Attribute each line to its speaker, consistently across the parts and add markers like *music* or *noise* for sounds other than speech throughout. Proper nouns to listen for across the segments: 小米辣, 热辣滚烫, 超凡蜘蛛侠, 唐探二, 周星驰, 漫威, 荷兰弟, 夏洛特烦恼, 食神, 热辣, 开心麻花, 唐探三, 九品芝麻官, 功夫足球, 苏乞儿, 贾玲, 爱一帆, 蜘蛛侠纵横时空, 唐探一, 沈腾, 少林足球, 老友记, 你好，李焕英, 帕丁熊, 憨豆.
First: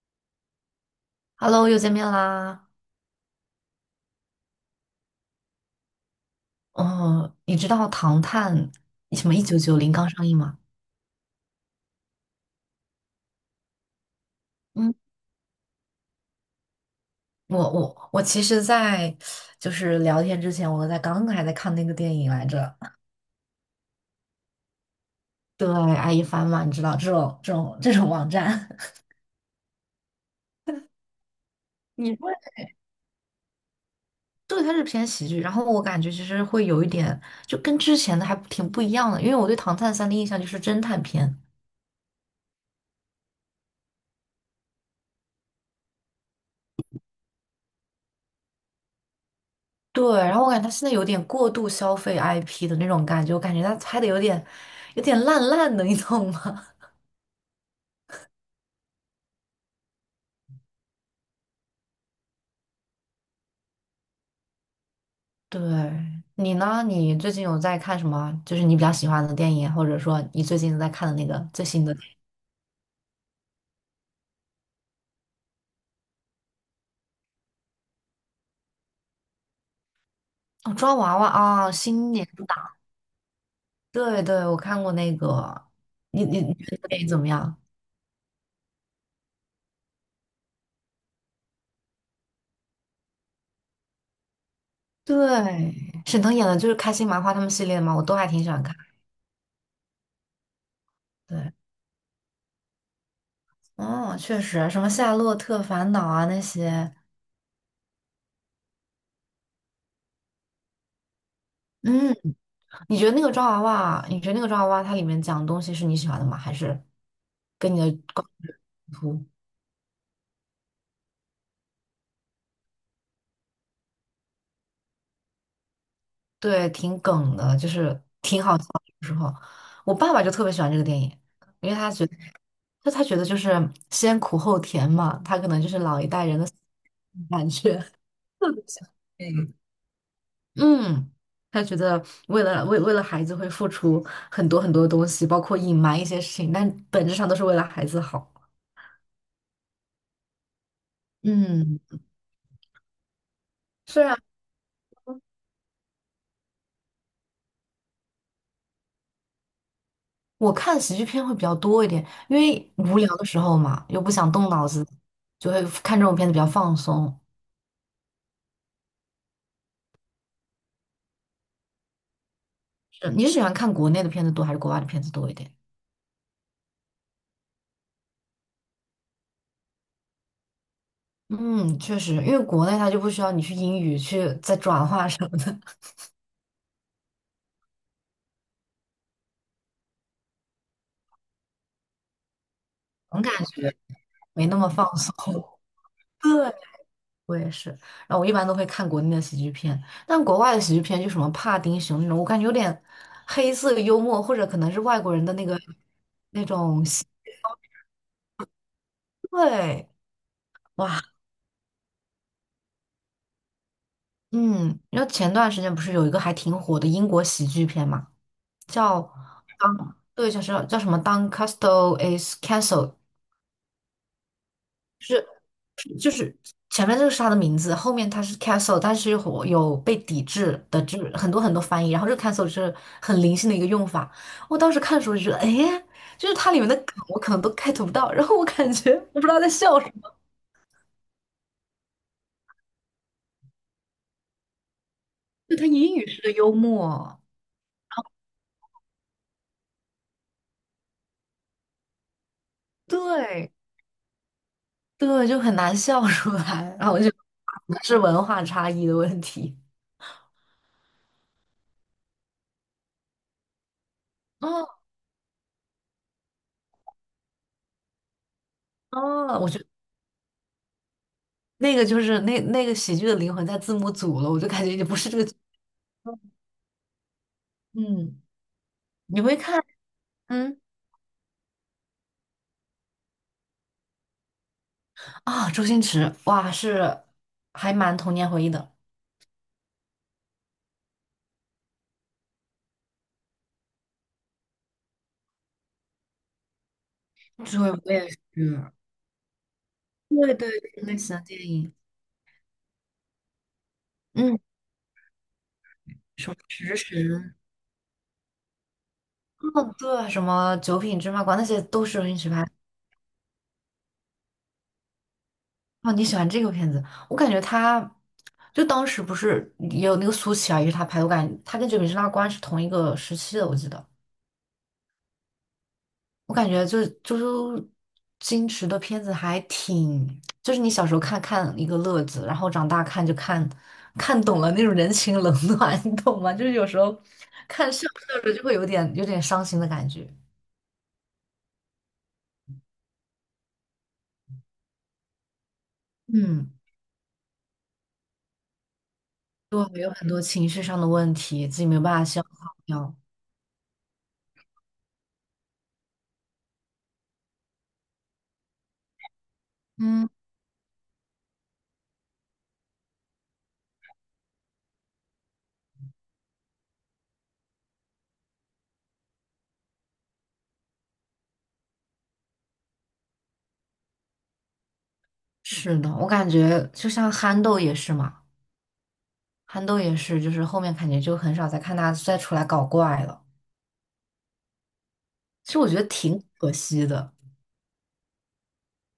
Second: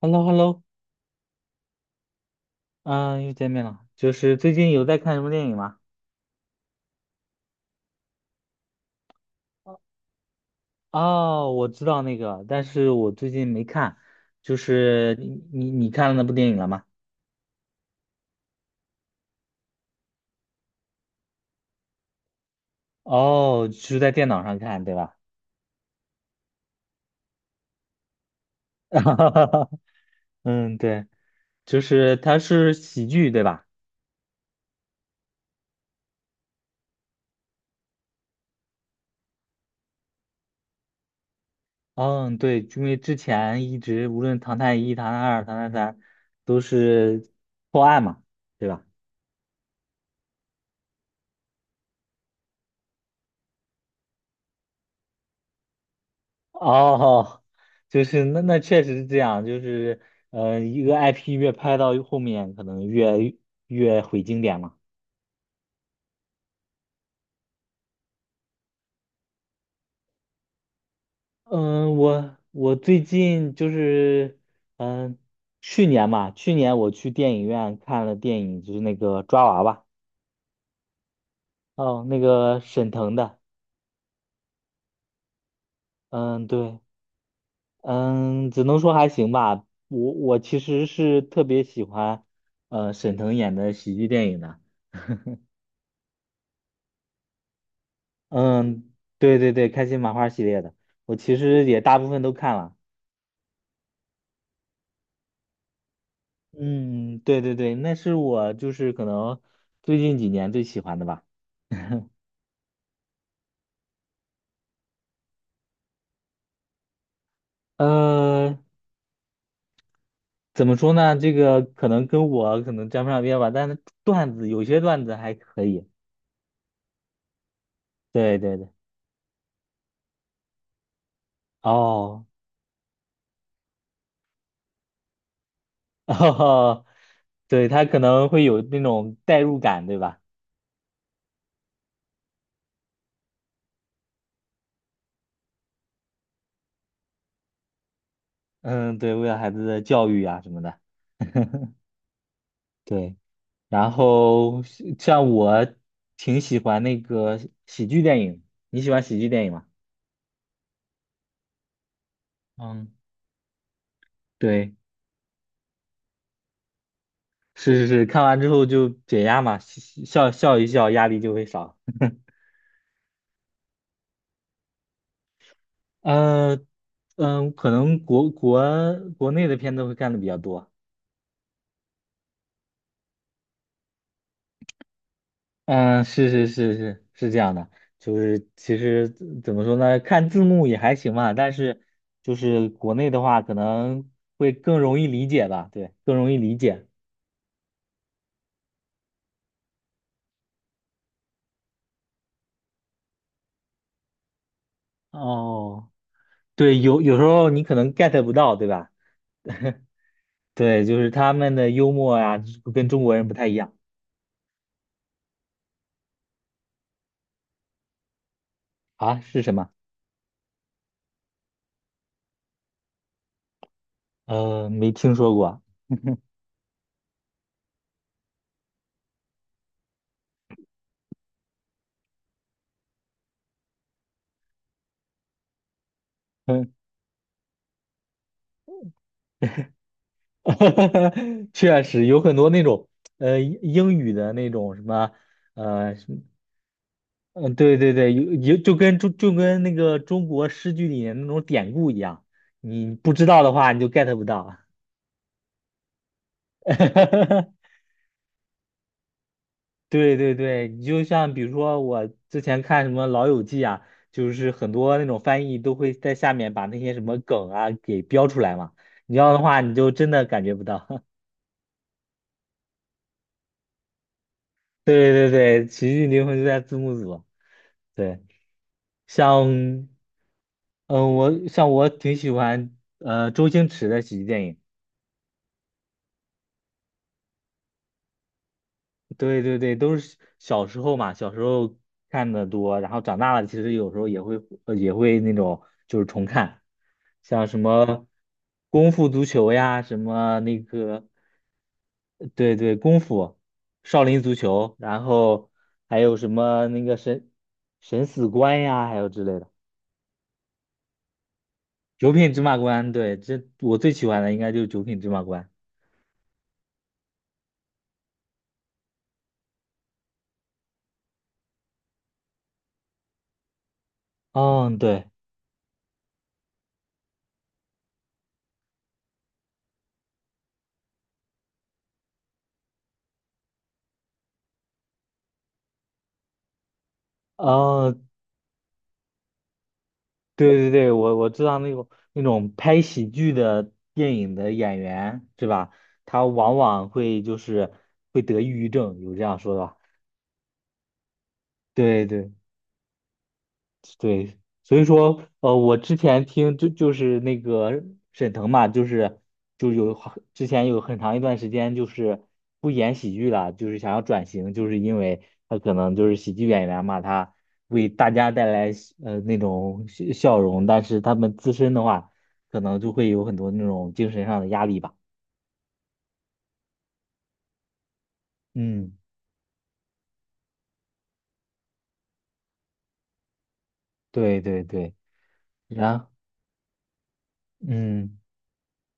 Speaker 1: h e l l o h e l l o
Speaker 2: Hello，又见面啦。
Speaker 1: 嗯，又见面了。就是最近有在看什么电影吗？
Speaker 2: 哦，你知道《唐探》什么一九九零刚上映吗？
Speaker 1: 哦，我知道那个，但是我最近没看。就
Speaker 2: 嗯，
Speaker 1: 是你看了那部电影了吗？
Speaker 2: 我其实在，就是聊天之前，我在刚刚还在看那个电影来着。
Speaker 1: 哦，是在电脑上看，对吧？
Speaker 2: 对，爱一帆嘛，你知道这种网站。
Speaker 1: *laughs* 嗯，对，就
Speaker 2: *laughs* 你
Speaker 1: 是
Speaker 2: 说
Speaker 1: 它是喜剧，对吧？
Speaker 2: 对，它是偏喜剧。然后我感觉其实会有一点，就跟之前的还挺不一样的，因为我对《唐探三》的印象就是侦探片。
Speaker 1: 嗯，对，因为之前一直无论《唐探一》《唐探二》《唐探三》都是破案嘛，对吧？
Speaker 2: 对，然后我感觉他现在有点过度消费 IP 的那种感觉，我感觉他拍的有点烂烂的，你懂吗？
Speaker 1: 哦，就是那确实是这样，就是一个 IP 越拍到后面，可能越毁经典嘛。
Speaker 2: 对，你呢？你最近有在看什么？就是你比较喜欢的电影，或者说你最近在看的那个最新的
Speaker 1: 嗯，
Speaker 2: 电
Speaker 1: 我最近就是嗯，去年嘛，去年我去电影院看了电影，就是那个抓娃娃，
Speaker 2: 影哦，抓娃娃啊，
Speaker 1: 哦，
Speaker 2: 新
Speaker 1: 那
Speaker 2: 年
Speaker 1: 个
Speaker 2: 档。
Speaker 1: 沈腾的，
Speaker 2: 对对，我看过那个。你你
Speaker 1: 嗯，
Speaker 2: 你觉得
Speaker 1: 对，
Speaker 2: 这个电影怎么样？
Speaker 1: 嗯，只能说还行吧。我其实是特别喜欢沈腾演的喜剧电影的。*laughs*
Speaker 2: 对，沈腾演的就是开心麻花他们系列嘛，我都还挺喜欢看。
Speaker 1: 嗯，对对对，开心麻花系列的，我其
Speaker 2: 对，
Speaker 1: 实也大部分都看了。
Speaker 2: 哦，确实，什么《夏洛特烦恼》啊那些。
Speaker 1: 嗯，对对对，那是我就是可能最近几年最喜欢的吧。
Speaker 2: 嗯，你觉得那个抓娃娃，你觉得那个抓娃娃它里面讲的东西是你喜欢的吗？还是跟你的观点
Speaker 1: 呃，
Speaker 2: 冲突？
Speaker 1: 怎么说呢？这个可能跟我可能沾不上边吧，但是段子有些段子还可以。
Speaker 2: 对，挺梗的，就是
Speaker 1: 对
Speaker 2: 挺
Speaker 1: 对
Speaker 2: 好笑
Speaker 1: 对，
Speaker 2: 的。有时候，我爸爸就特别喜欢这个电影，因为他觉得，
Speaker 1: 哦
Speaker 2: 就他觉得就是先苦后甜嘛，他可能就是老
Speaker 1: *laughs*，
Speaker 2: 一代人的
Speaker 1: 哦，
Speaker 2: 感
Speaker 1: 对，
Speaker 2: 觉。
Speaker 1: 他可
Speaker 2: *laughs*
Speaker 1: 能会有那种代入感，对吧？
Speaker 2: 嗯，他觉得为了孩子会付出很多很多东西，包括隐瞒一些事情，但本质上都是为了孩子好。
Speaker 1: 嗯，对，为了孩子的教育啊什么的。*laughs*
Speaker 2: 嗯，
Speaker 1: 对，然后像我挺喜欢那个喜剧电影，你喜欢喜剧电影吗？
Speaker 2: 我看喜剧片会比较多一点，因为
Speaker 1: 嗯，
Speaker 2: 无聊的时候嘛，又不想动脑
Speaker 1: 对，
Speaker 2: 子，就会看这种片子比较放松。
Speaker 1: 是是是，看完之后就解压嘛，笑笑一笑，压力就会少。
Speaker 2: 是你是喜欢看国内的片子多还是国外的片子多一点？
Speaker 1: 呃，可能国内的片子会看的比较多。
Speaker 2: 嗯，确实，因为国内它就不需要你去英语去再转化什么的，
Speaker 1: 嗯，是这样的，就是其实怎么说呢，看字幕也还行吧，但是就是国内
Speaker 2: 总
Speaker 1: 的
Speaker 2: 感
Speaker 1: 话，可
Speaker 2: 觉
Speaker 1: 能
Speaker 2: 没
Speaker 1: 会
Speaker 2: 那么
Speaker 1: 更
Speaker 2: 放
Speaker 1: 容易
Speaker 2: 松。
Speaker 1: 理解吧，对，更
Speaker 2: *laughs* 对，
Speaker 1: 容易理解。
Speaker 2: 我也是。然后我一般都会看国内的喜剧片，但国外的喜剧片就什么帕丁熊那种，我感觉有点黑色幽默，或者可能是外国人的那个
Speaker 1: 哦，
Speaker 2: 那
Speaker 1: 对，
Speaker 2: 种
Speaker 1: 有
Speaker 2: 喜
Speaker 1: 有时候你可能 get 不到，对吧？
Speaker 2: 对，
Speaker 1: 对，就
Speaker 2: 哇，
Speaker 1: 是他们的幽默呀，跟中国人不太一样
Speaker 2: 嗯，然后前段时间不是有一个还挺火的英国喜剧片嘛，叫
Speaker 1: 啊，是什么？
Speaker 2: 当，对，叫什么《当 c a s t l e is c a n c e l l e
Speaker 1: 没听
Speaker 2: 是
Speaker 1: 说过啊。
Speaker 2: 就是前面这个是他的名字，后面他是 castle，但是有被抵制的，就是很多很多翻译。然后这个 castle 是很灵性的一个用法。我当时看的时候就觉得，哎，就是它里面
Speaker 1: 嗯
Speaker 2: 的梗我可能都 get 不到，然后我感觉我不知道在笑什么，
Speaker 1: *laughs* 确实有很多那种英语的那种
Speaker 2: 就他英语
Speaker 1: 什么，
Speaker 2: 式的幽默，
Speaker 1: 对对对，有就跟那个中国诗句里面那种典故一样，你不知道的
Speaker 2: 对
Speaker 1: 话你就 get 不到。
Speaker 2: 对，就很难笑出来。然后我就觉
Speaker 1: *laughs*
Speaker 2: 得是文化差异的问题。
Speaker 1: 对对对，你就像比如说我之前看什么《老友记》啊，就是很
Speaker 2: 哦
Speaker 1: 多那种翻译都会在下面把那些什么梗啊给标出来嘛，你要的
Speaker 2: 哦，我觉
Speaker 1: 话
Speaker 2: 得
Speaker 1: 你就真的感觉不到。*laughs*
Speaker 2: 那个就是那个喜剧的灵魂在字幕组了，我就感觉也不是
Speaker 1: 对
Speaker 2: 这
Speaker 1: 对
Speaker 2: 个。
Speaker 1: 对，喜剧灵魂就在字幕组。
Speaker 2: 嗯，
Speaker 1: 对，
Speaker 2: 你会
Speaker 1: 像
Speaker 2: 看。嗯。
Speaker 1: 嗯，我挺喜欢周星驰的喜剧电影。
Speaker 2: 啊，周星驰，哇，是还蛮童年回忆的。
Speaker 1: 对对对，都是小时候嘛，小时候看的多，然后长大了其实有时候也会也会那种就是重看，像什
Speaker 2: 对，我
Speaker 1: 么
Speaker 2: 也是，
Speaker 1: 功夫足球呀，什
Speaker 2: 对
Speaker 1: 么
Speaker 2: 对，
Speaker 1: 那
Speaker 2: 是类
Speaker 1: 个
Speaker 2: 似的电影。
Speaker 1: 对对功夫、少林足
Speaker 2: 嗯，
Speaker 1: 球，然后还有什
Speaker 2: 什么
Speaker 1: 么
Speaker 2: 食
Speaker 1: 那个神
Speaker 2: 神，
Speaker 1: 神死关呀，还有之类的
Speaker 2: 嗯，对，什么九品芝麻官，那些都是周
Speaker 1: 九
Speaker 2: 星驰
Speaker 1: 品芝
Speaker 2: 拍的。
Speaker 1: 麻官，对，这我最喜欢的应该就是九品芝麻官。
Speaker 2: 哦，你喜欢这个片子？我感觉他，就当时不是也有那个苏乞儿也是他拍的，我感觉他跟九品芝麻官是同一个时期的，我记得。
Speaker 1: 嗯，对，
Speaker 2: 我感觉就是周星驰的片子还挺，就是你小时候看看一个乐子，然后长大看就看懂了那种人情冷暖，*laughs* 你懂吗？就是有时候看笑
Speaker 1: 嗯。
Speaker 2: 着笑着就会有点伤心的感觉。
Speaker 1: 对对对，我知道那种拍喜剧的电影的演员是吧？他
Speaker 2: 嗯，
Speaker 1: 往往会就是会得抑郁症，有这样说的吧
Speaker 2: 对，有很多情绪上的问题，自己没有办法
Speaker 1: 对
Speaker 2: 消
Speaker 1: 对。
Speaker 2: 化掉。
Speaker 1: 对，所以说，我之前听就是那个沈腾嘛，就是就有
Speaker 2: 嗯，
Speaker 1: 好之前有很长一段时间就是不演喜剧了，就是想要转型，就是因为他可能就是喜剧演员嘛，他为大家带来那种笑容，但是他们自身的话，可能就会有很多那种精神上的压力吧。
Speaker 2: 是的，我感觉就像憨豆也是嘛，
Speaker 1: 嗯，
Speaker 2: 憨豆也是，就是后面感觉就很少再看他再出来搞怪了。
Speaker 1: 对对对，
Speaker 2: 其实我觉得
Speaker 1: 然
Speaker 2: 挺可惜的。
Speaker 1: 嗯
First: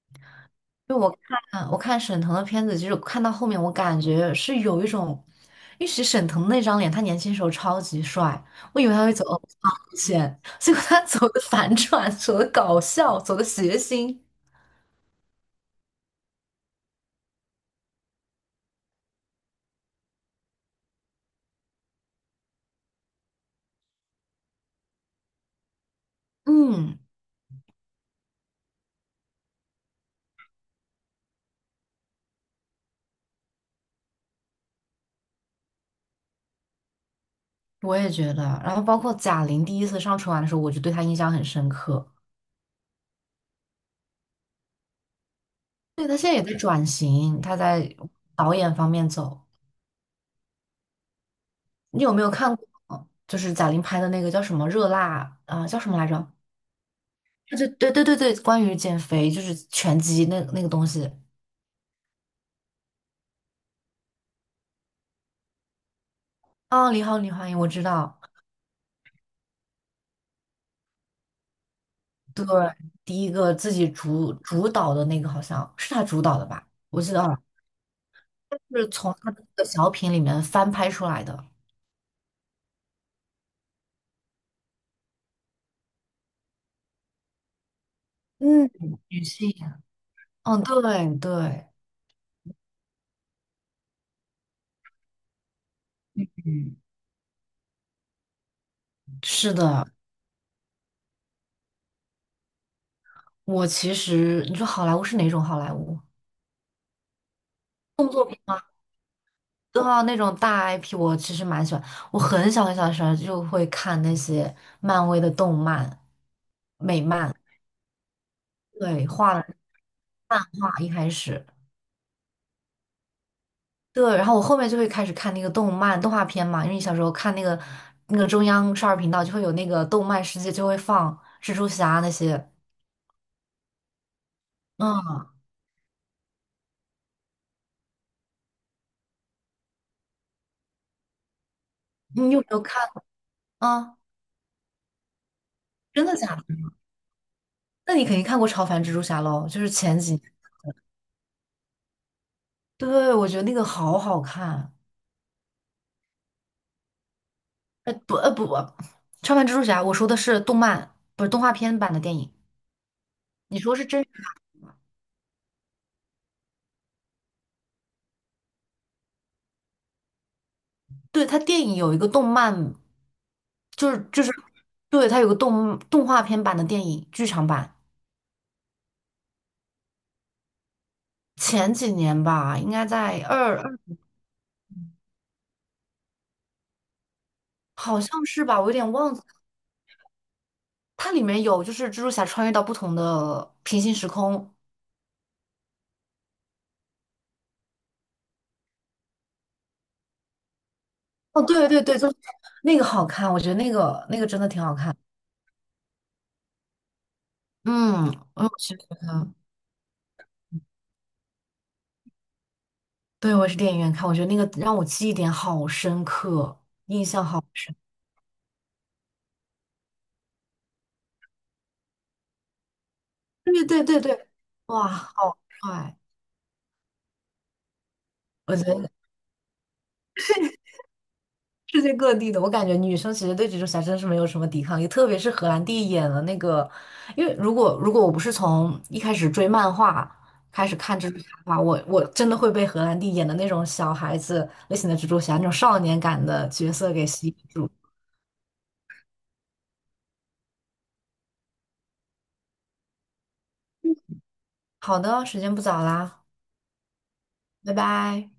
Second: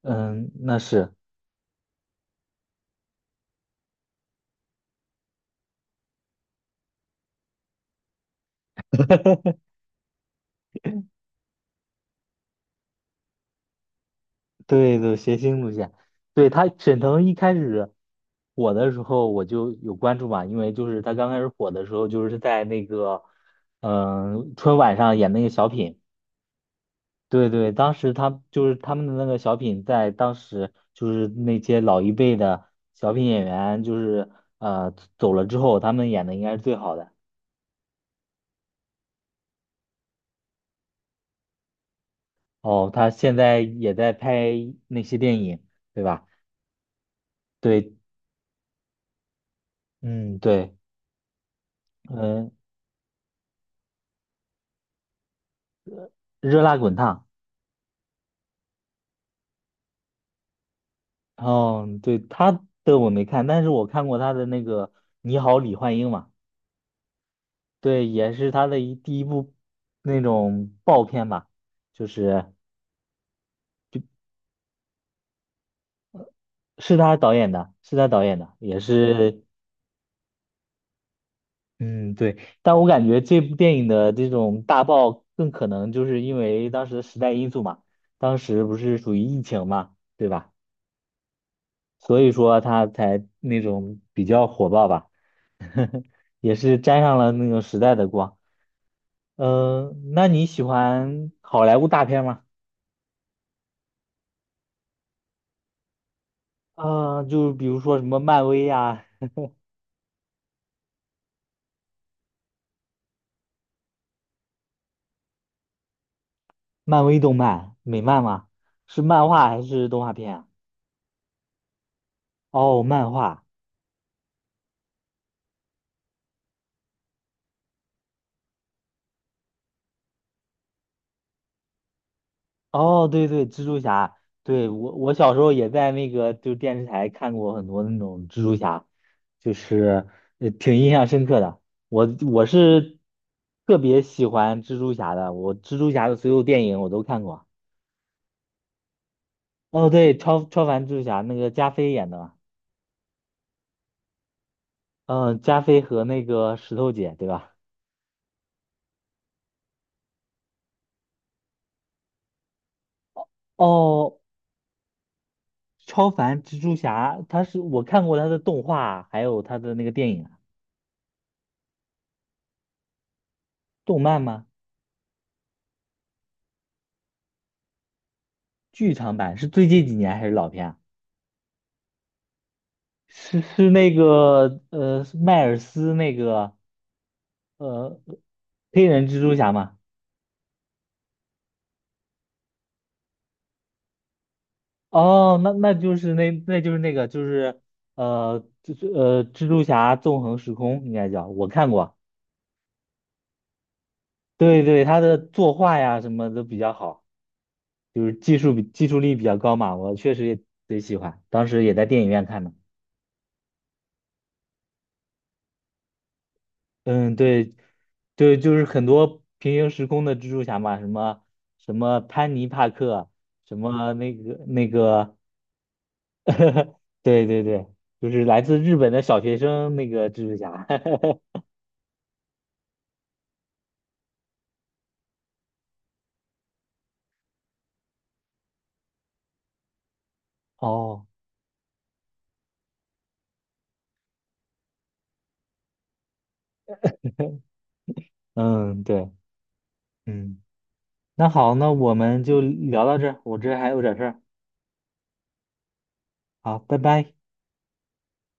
Speaker 1: 嗯，那
Speaker 2: 就我
Speaker 1: 是。
Speaker 2: 看嗯我看沈腾的片子，其实我看到后面，我感觉是有一种，因为其实沈腾那张脸，他年轻时候超级帅，我以为他会走欧巴路线，*laughs* 结果他走的反转，走的搞笑，走的谐星。
Speaker 1: 对对，谐星路线，对他沈腾一开始火的时候我就有关注嘛，因为就是他刚开始火的时候，就是在那个春晚上演那个小品，
Speaker 2: 嗯，
Speaker 1: 对对，当时他就是他们的那个小品，在当时就是那些老一辈的小品演员，就是走了之后，他们演的应该是最好的。
Speaker 2: 我也觉得。然后包括贾玲第一次上春晚的时候，我就对她印象很深刻。
Speaker 1: 哦，他现在也在拍那些电影，对
Speaker 2: 对，她
Speaker 1: 吧？
Speaker 2: 现在也在转型，她
Speaker 1: 对，
Speaker 2: 在导演方面走。
Speaker 1: 嗯，对，
Speaker 2: 你有没有
Speaker 1: 嗯、
Speaker 2: 看过，嗯就是贾玲拍的那个叫什么《热辣》啊、叫什么来着？
Speaker 1: 热辣滚烫。
Speaker 2: 对对对对对，关于减肥就是拳击那个东西。
Speaker 1: 哦，对，他的我没看，但是我看过他的那个《你好，李焕英》嘛，
Speaker 2: 啊。你好，李焕英，我知
Speaker 1: 对，
Speaker 2: 道。
Speaker 1: 也是他的第一部那种爆片吧，就
Speaker 2: 对，
Speaker 1: 是
Speaker 2: 第一个自己主导的那个好像是他主导的吧？
Speaker 1: 是
Speaker 2: 我记
Speaker 1: 他
Speaker 2: 得
Speaker 1: 导
Speaker 2: 啊，
Speaker 1: 演的，是他导演的，也
Speaker 2: 是从他的
Speaker 1: 是，
Speaker 2: 那个小品里面翻拍出来的。
Speaker 1: 嗯，对，但我感觉这部电影的这种大爆更可能就是因为当时的时代因素嘛，当时
Speaker 2: 嗯，
Speaker 1: 不是属于
Speaker 2: 女
Speaker 1: 疫
Speaker 2: 性。
Speaker 1: 情嘛，对吧？
Speaker 2: 嗯，对对，
Speaker 1: 所以说他才那种比较火爆吧，*laughs* 也
Speaker 2: 嗯，
Speaker 1: 是沾上了那种时代的光。
Speaker 2: 是的。
Speaker 1: 嗯，那你喜欢好莱坞大片吗？
Speaker 2: 我其实你说好莱坞是哪种好莱坞？
Speaker 1: 就比如说什
Speaker 2: 动
Speaker 1: 么
Speaker 2: 作片
Speaker 1: 漫
Speaker 2: 吗？
Speaker 1: 威呀、
Speaker 2: 对啊，那种大 IP 我其实蛮喜欢。我很小很小的时候就会看那些漫威的动漫、美
Speaker 1: 漫威动
Speaker 2: 漫。
Speaker 1: 漫、美漫吗？是
Speaker 2: 对，
Speaker 1: 漫
Speaker 2: 画
Speaker 1: 画
Speaker 2: 的
Speaker 1: 还是动画片
Speaker 2: 漫
Speaker 1: 啊？
Speaker 2: 画一开始，
Speaker 1: 哦，漫画。
Speaker 2: 对，然后我后面就会开始看那个动漫动画片嘛，因为你小时候看那个那个中央少儿频道就会有那个动漫世界就会放蜘蛛侠那些。
Speaker 1: 哦，对对，蜘蛛侠。对，我
Speaker 2: 嗯，
Speaker 1: 小时候也在那个就电视台看过很多那种蜘蛛侠，就是挺印象深刻的。我
Speaker 2: 你有
Speaker 1: 我
Speaker 2: 没有看
Speaker 1: 是特
Speaker 2: 啊？
Speaker 1: 别喜欢蜘蛛侠的，我蜘蛛
Speaker 2: 真
Speaker 1: 侠
Speaker 2: 的
Speaker 1: 的所
Speaker 2: 假
Speaker 1: 有
Speaker 2: 的？
Speaker 1: 电影我都看过。
Speaker 2: 那你肯定看过超凡蜘蛛侠喽，就是
Speaker 1: 哦，
Speaker 2: 前几
Speaker 1: 对，
Speaker 2: 年，
Speaker 1: 超凡蜘蛛侠那个加菲演的嘛。
Speaker 2: 对，我觉得那个好好看，
Speaker 1: 嗯，加菲和那个石头姐，对吧？
Speaker 2: 呃不，超凡蜘蛛侠，我说的是动漫，不是动画片版的电影，你说是真。
Speaker 1: 哦，超凡蜘蛛侠，他是我看过他的动画，还有他的那个电影啊
Speaker 2: 对，它电影有一个动漫，就是
Speaker 1: 动漫
Speaker 2: 就是
Speaker 1: 吗？
Speaker 2: 对，它有个动画片版的电影剧场版，
Speaker 1: 剧场版是最近几年还是老片啊？
Speaker 2: 前几年吧，应该在
Speaker 1: 是
Speaker 2: 二
Speaker 1: 是
Speaker 2: 二，
Speaker 1: 那个是迈尔斯那个呃
Speaker 2: 好像是吧，我有
Speaker 1: 黑
Speaker 2: 点
Speaker 1: 人
Speaker 2: 忘
Speaker 1: 蜘
Speaker 2: 记。
Speaker 1: 蛛侠吗？
Speaker 2: 它里面有就是蜘蛛侠穿越到不同的平行时空。
Speaker 1: 哦，那就是蜘蛛侠纵横时空应该叫，
Speaker 2: 哦，
Speaker 1: 我
Speaker 2: 对
Speaker 1: 看
Speaker 2: 对
Speaker 1: 过，
Speaker 2: 对，就是那个好看，我觉得那个真的挺
Speaker 1: 对
Speaker 2: 好
Speaker 1: 对，
Speaker 2: 看。
Speaker 1: 他的作画呀什么都比较好。就
Speaker 2: 嗯，
Speaker 1: 是技
Speaker 2: 我
Speaker 1: 术比
Speaker 2: 是觉
Speaker 1: 技术力比
Speaker 2: 得，
Speaker 1: 较高嘛，我确实也贼喜欢，当时也在电影院看的。
Speaker 2: 对，我也是电影院看，我觉得那个让我记忆点好深刻，印
Speaker 1: 嗯，
Speaker 2: 象好
Speaker 1: 对，
Speaker 2: 深。
Speaker 1: 对，就是很多平行时空的蜘蛛侠嘛，什么潘尼帕克，什
Speaker 2: 对对
Speaker 1: 么
Speaker 2: 对
Speaker 1: 那
Speaker 2: 对，
Speaker 1: 个那
Speaker 2: 哇，
Speaker 1: 个，
Speaker 2: 好帅！
Speaker 1: *laughs* 对对对，就是来
Speaker 2: 我
Speaker 1: 自
Speaker 2: 觉
Speaker 1: 日
Speaker 2: 得。
Speaker 1: 本的小学生那个蜘蛛侠。*laughs*
Speaker 2: 世界各地的，我感觉女生其实对蜘蛛侠真的是没有什么抵抗力，特别是荷兰弟演的那个，因为如果我不是从一开始追漫画开始看
Speaker 1: 哦，
Speaker 2: 蜘蛛侠的话，我真的会被荷兰弟演的那种小孩子类型的蜘蛛侠那种少年感的角色给吸引住。
Speaker 1: 嗯，对，嗯，那好，那我们就聊到这儿，我这还有点事儿，
Speaker 2: 好的，时间不早啦，
Speaker 1: 好，拜拜。
Speaker 2: 拜拜。